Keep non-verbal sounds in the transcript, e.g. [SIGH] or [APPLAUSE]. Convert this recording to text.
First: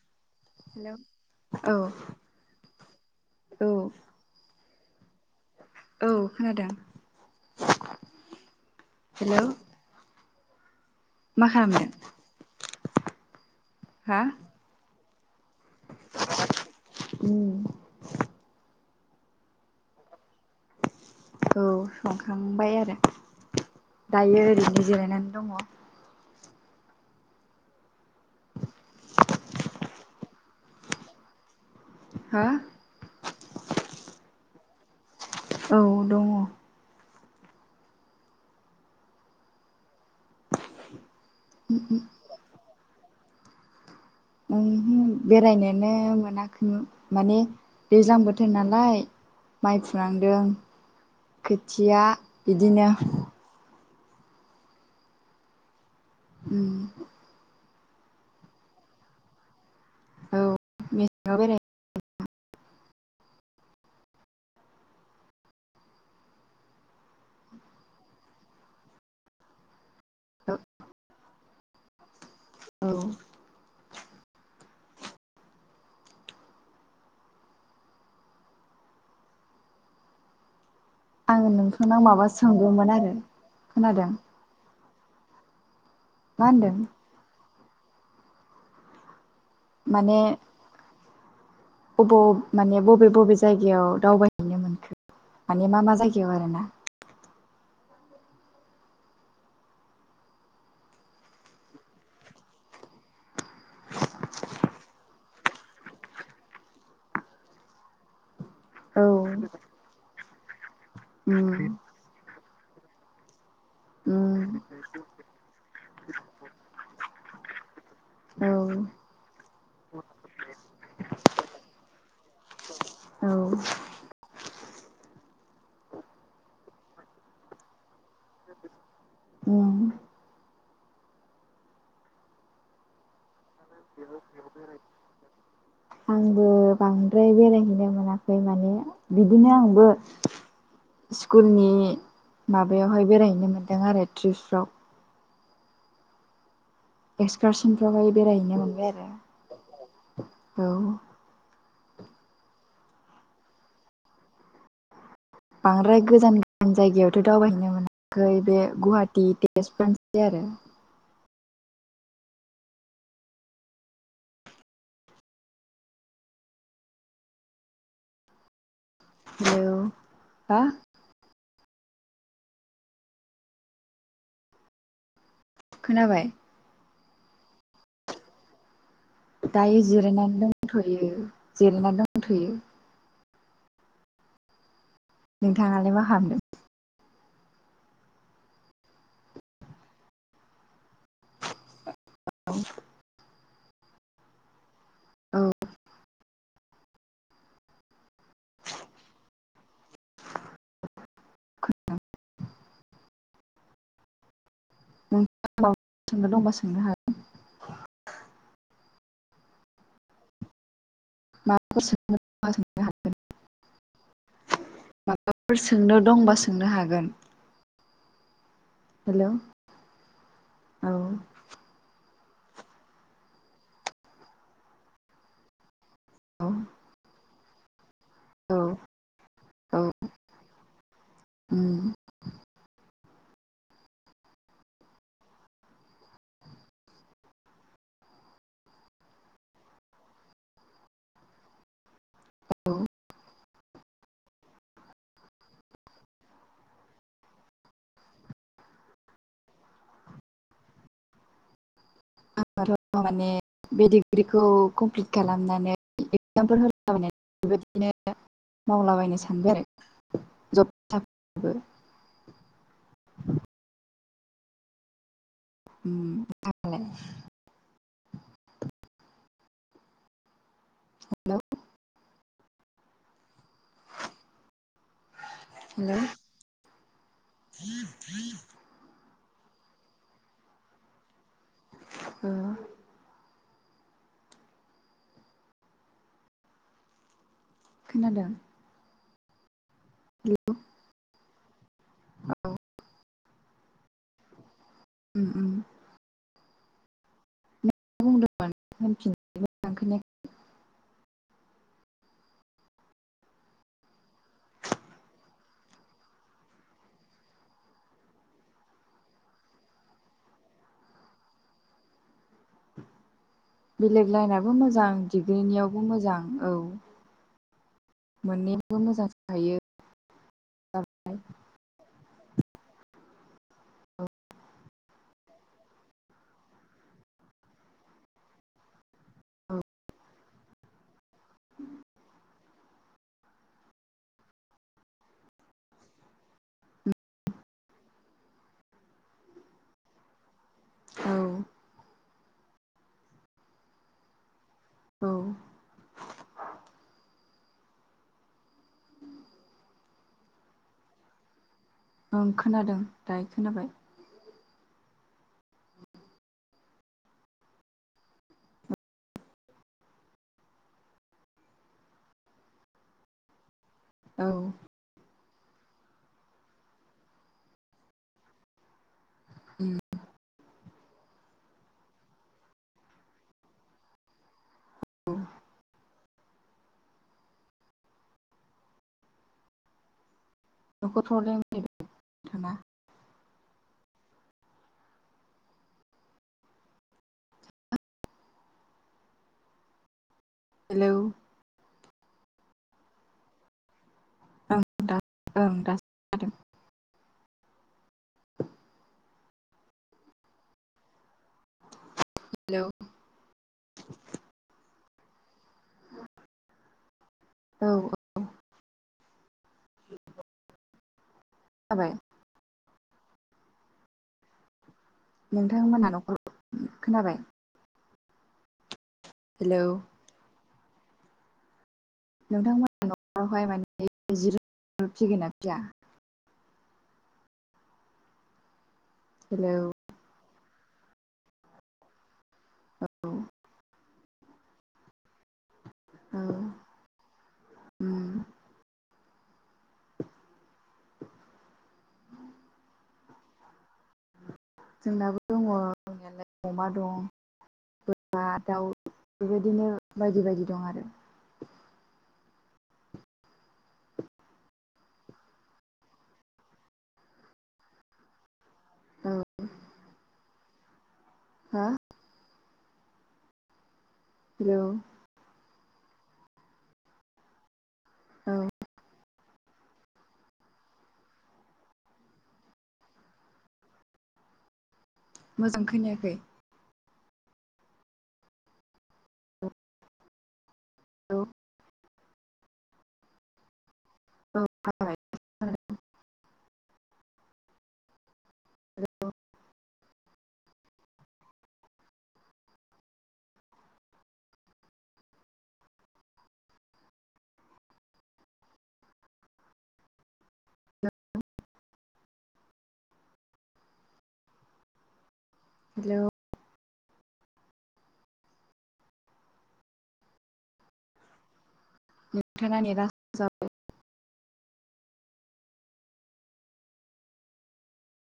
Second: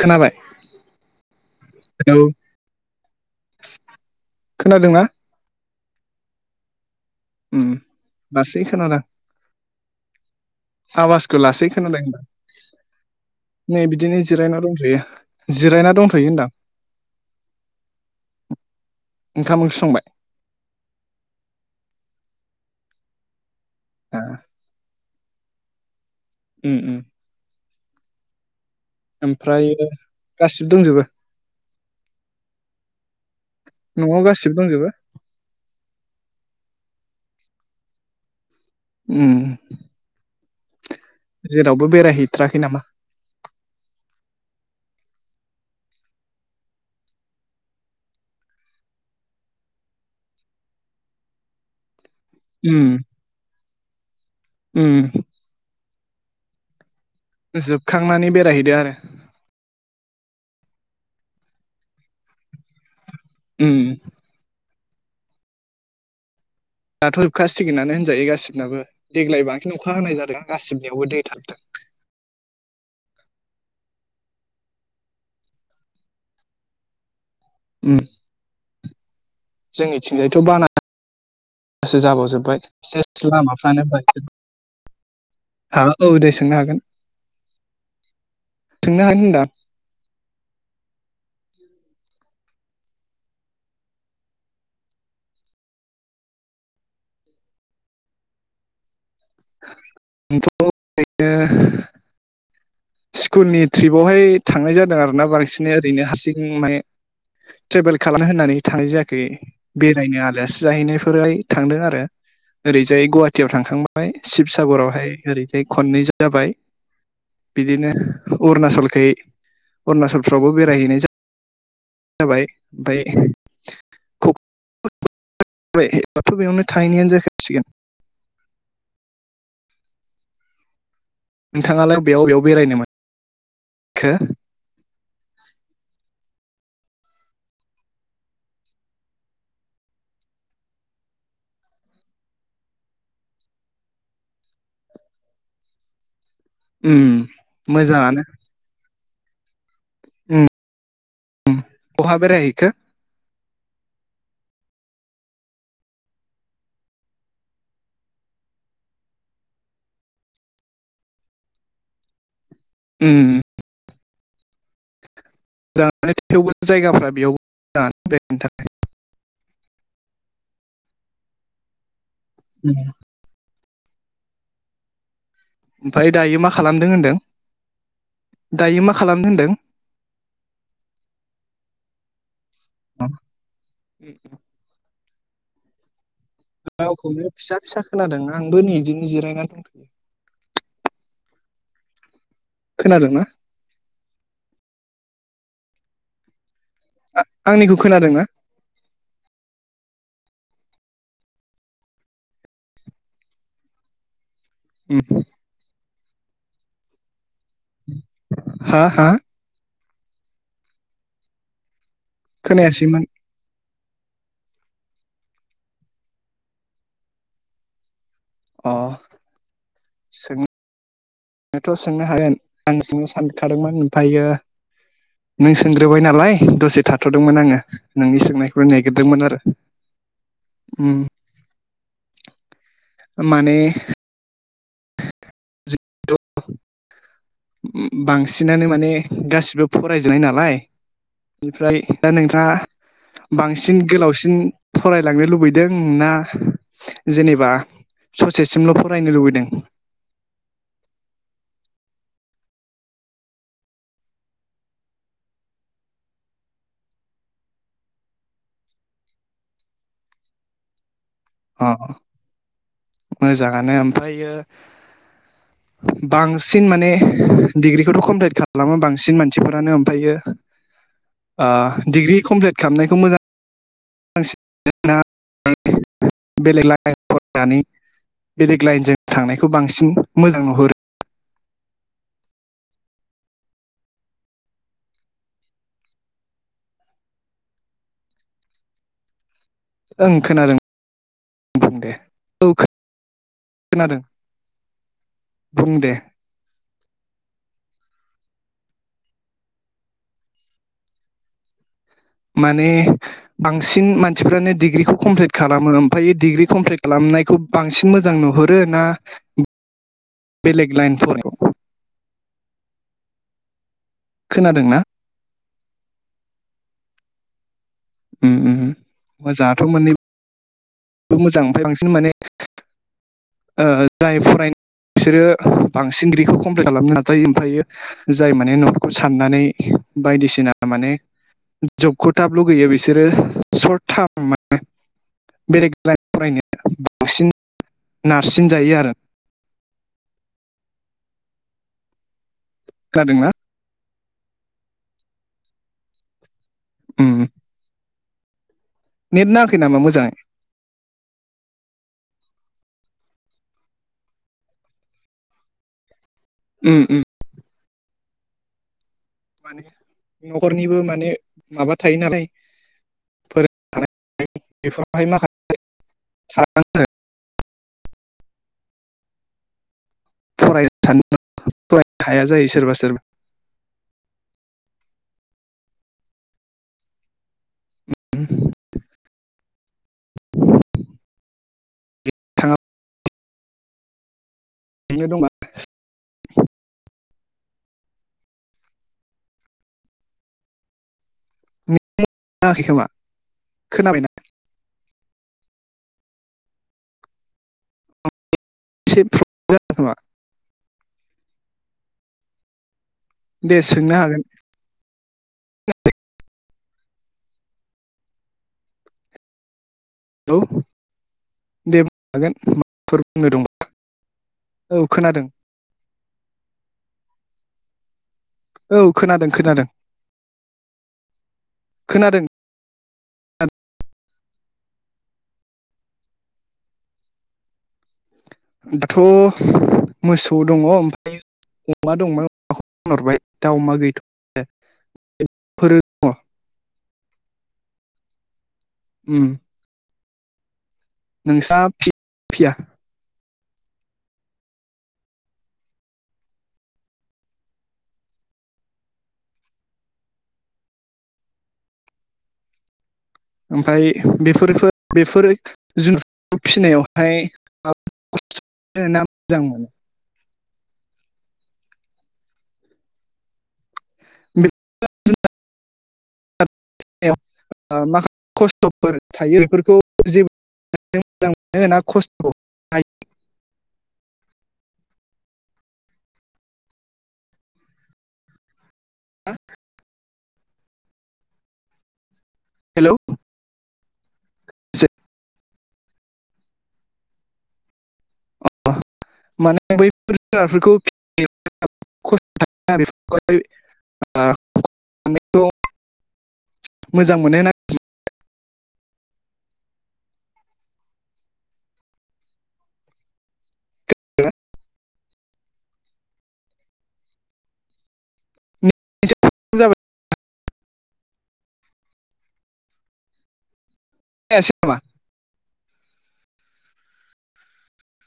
खोनाबाय? हेलौ औ औ खोनादोंना? औ खोनादों। उ लासै खोनादों। हेलौ आवाजखौ मा लासै खोनादों खालामदों होनदां नै बिदिनो हा जिरायना दंथ'यो। जिरायना दंथ'यो होनदां। उम ओंखाम ओंख्रि संबाय? औ संखांबाय आरो दायो ओरैनो जिरायनानै दङ। उम उम ओमफ्र गासिबो दंजोबो हा न'आव गासिबो दंजोबो? औ दङ। उम जेरावबो बेरायहैथ्राखै नामा बेरायनोनो मोनाखैमोन। माने दैज्लां बोथोर नालाय माइ फुनांदों खोथिया उम बिदिनो उम [INAUDIBLE] जोबखांनानै बेरायहैदो आरो औ मेसेङाव बेराय उम दाथ' जोबखासिगोनानो होनजायो गासिबनाबो देग्लाय बांसिन अखा हाय जादों गासिबनियावबो दै थाबदों। औ। उ। जोंनिथिंजायथ' बाना आङो [UNINTELLIGIBLE] नोंथांनाव गोसो माबा जाबावजोबबाय सोंदोंमोन आरो सेस लामाफ्रानो ब खोनादों हा औ दे मा सोंनो होनदों हागोन सोंनो हागोन होनदा। माने। बब माने बबे बबे जायगायाव दावबायहैनो मोनखो? माने मा मा जायगायाव आरोना। आंथ ओरैनो स्कुलनि ट्रिपावहाय थांनाय जादों आरो ना बांसिनै ओरैनो हारसिं माने ट्रेभेल खालाम होननानै थां औ जायाखै बेरायनो आलासि जाहैनायफोराय उम थांदों आरो ओरैजाय गव सिटियाव थांखांबाय उम शिबसागरावहाय ओरैजाय खननै जाबाय बिदिनो औ अरुणचलखै अरुणाचलफ्रावबो बेरायहैनाय जा जाबाय बाय औ [UNINTELLIGIBLE] बेयावनो थाहैनायानो जाखासिगोन। उम नोंथाङालाय बेयाव बेयाव बेरायनोमोन ओम। आंबो बांद्राय बेरायहैनो मोनाखै माने बिदिनो आंबो स्कुलनि माबायावहाय बेरायहैनो मोनदों आरो त्रिपसफ्राव उम एक्सकारसनफ्रावहाय मोजाङानो बेरायहैनो मोनबाय आरो औ। उम बहा बेरायहैखो। बांद्राय गोजान गोजान जायगायावथ' दावबायहैनो मोनाखै बे गुवाहाटी तेज [UNINTELLIGIBLE] आरो। [UNINTELLIGIBLE] ओम ओम। मोजाङानो थेवबो जायगाफ्रा बेयावबो मोजाङ बेरायनो थाखाय औ हा। ओम। ओमफ्राय खोनाबाय दायो मा खालामदों होनदों दायो मा खालामदों होनदों दायो जिरायनानै दंथ'यो जिरायनानै दंथ'यो। ओम। नोंथाङालाय मा खालामदों? गावखौनो फिसा फिसा खोनादों आंबो नैदिनो जिरायनानै दंथ'यो। खोनादोंना? औ। आंनिखौ खोनादोंना? [UNINTELLIGIBLE] सोंनो दंबा सोंनो हागोन। हा हा। माबाफोर सेंनो। खोनायासैमोन [UNINTELLIGIBLE] माबाफोर सोंनो दंबा सोंनो हागोन। अ हेलौ सों औ नायाथ' सोंनो हागोन आं सोंनो सानखादोंमोन ओमफायो नों सों बाय नालाय औ दसे थाथ'दोंमोन आङो। नोंनि औ सोंनायखौ नागिरदोंमोन आरो ओम। माने- जिथु बांसिनानो माने गासिबो फरायजोबनाय नालाय बेनिफ्राय दा नोंथाङा औ बांसिन गोलावसिन फरायलांनो लुबैदों ना जेनेबा ससेसिमल' फरायनो लुबैदों [INAUDIBLE] आं र' माने बे डिग्रिखौ कमप्लिट खालामनानै एक्जामफोर होलाबायनानै बेबायदिनो मावलाबायनो सानबाय आरो जब साबो अ माने जागानो ओमफायो बांसिन नोंथाङालाय माने डिग्रिखौथ' कमप्लिट खालामो बांसिन मानसिफोरानो आमफायो ओ डिग्रि कमप्लिट खालामनायखौ मोजां [UNINTELLIGIBLE] हेलौ बेलेग लाइन फरायनानै बेलेग लाइनजों थांनायखौ बांसिन मोजां नुहरो औ खोनादों ओं खोनादों दे औ खोनादों ओम ओम बुं दे नों बुंदोंमोन होनफिन [UNINTELLIGIBLE] माने बांसिन मानसिफ्रानो डिग्रिखौ कमप्लिट खालामो ओमफायो डिग्रि कमप्लिट खालाम नायखौ बांसिन मोजां नुहरो ना [INAUDIBLE] बेलेग लइन फराय बेलेग लाइनाबो खोनादोंना मोजां डिग्रिनियावबो मोजां औ उम उम मोननैबो मोजां हायो मोजाङाथ' मोननैबो मोजां ओमफ्राय बांसिन माने जाय फरायनाय बिसोरो बांसिन दिग्रिखौ कमप्लिट खालामनो नाजायो ओमफ्रायो जाय माने न'खरखौ साननानै बायदिसिना माने जबखौ थाब लुगैयो बिसोरो सशर्ट टार्म मे बेलेगला फरायनो बांसिन नारसिनजायो आरो औ जादोंना औ ओम नेट नाङाखै नामा मोजाङै ओं खोनादों दायो खोनाबाय उ उ माने न'खरनिबो माने माबा थायो नालाय फोर औ बेफोरावहाय माखासे [UNINTELLIGIBLE] उ फरायनो सानो फरायनो हाया जायो सोरबा सोरबा उ न'खरफ्रब्लेम फैबाय बेनो दङा हेलौ [UNINTELLIGIBLE] खोमा खोनाबायना [UNINTELLIGIBLE] [UNINTELLIGIBLE] हेल' दे सोंनो हागोन औ औ हेलौ दे खोनाबाय बुं हागोन माबफोर बुंनो दंबा औ खोनादों नोंथांमोनहा न'खरखौ खोनाबाय औ खोनादों हेलौ खोनादों खोनादों नोंथांमोना न'खरावहाय माने जिरोम फिगोन ना फिया दाथ' हेलौ मोसौ दङ ओमफ्राय अमा दंमोन औ खरबाय दाउ अमा गैथ' औ उ [UNINTELLIGIBLE] नोंस्रा फिया जोंनाबो दङं दंनायालाय अमा दं बोरमा दाउ बेबायदिनो बायदि बायदि दं आरो ओमफ्राय बेफोरफोर बेफोर जुनुर फिसिनायावहाय औ [UNINTELLIGIBLE] हो हेलौ माखासे औ खस्थ'फोर थायो आरो बेफोरखौ जेबो मोजां मोनो होना खस्थ' मोजां खैनायाखै ए [INAUDIBLE] हेल' हेल' औ औ माने बैफोर जुनारफोरखौ [UNINTELLIGIBLE] [UNINTELLIGIBLE] मोजां मोननाय नागि हेल'। जाबाय नोंथांनानै [UNINTELLIGIBLE] राज जाबाय [UNINTELLIGIBLE]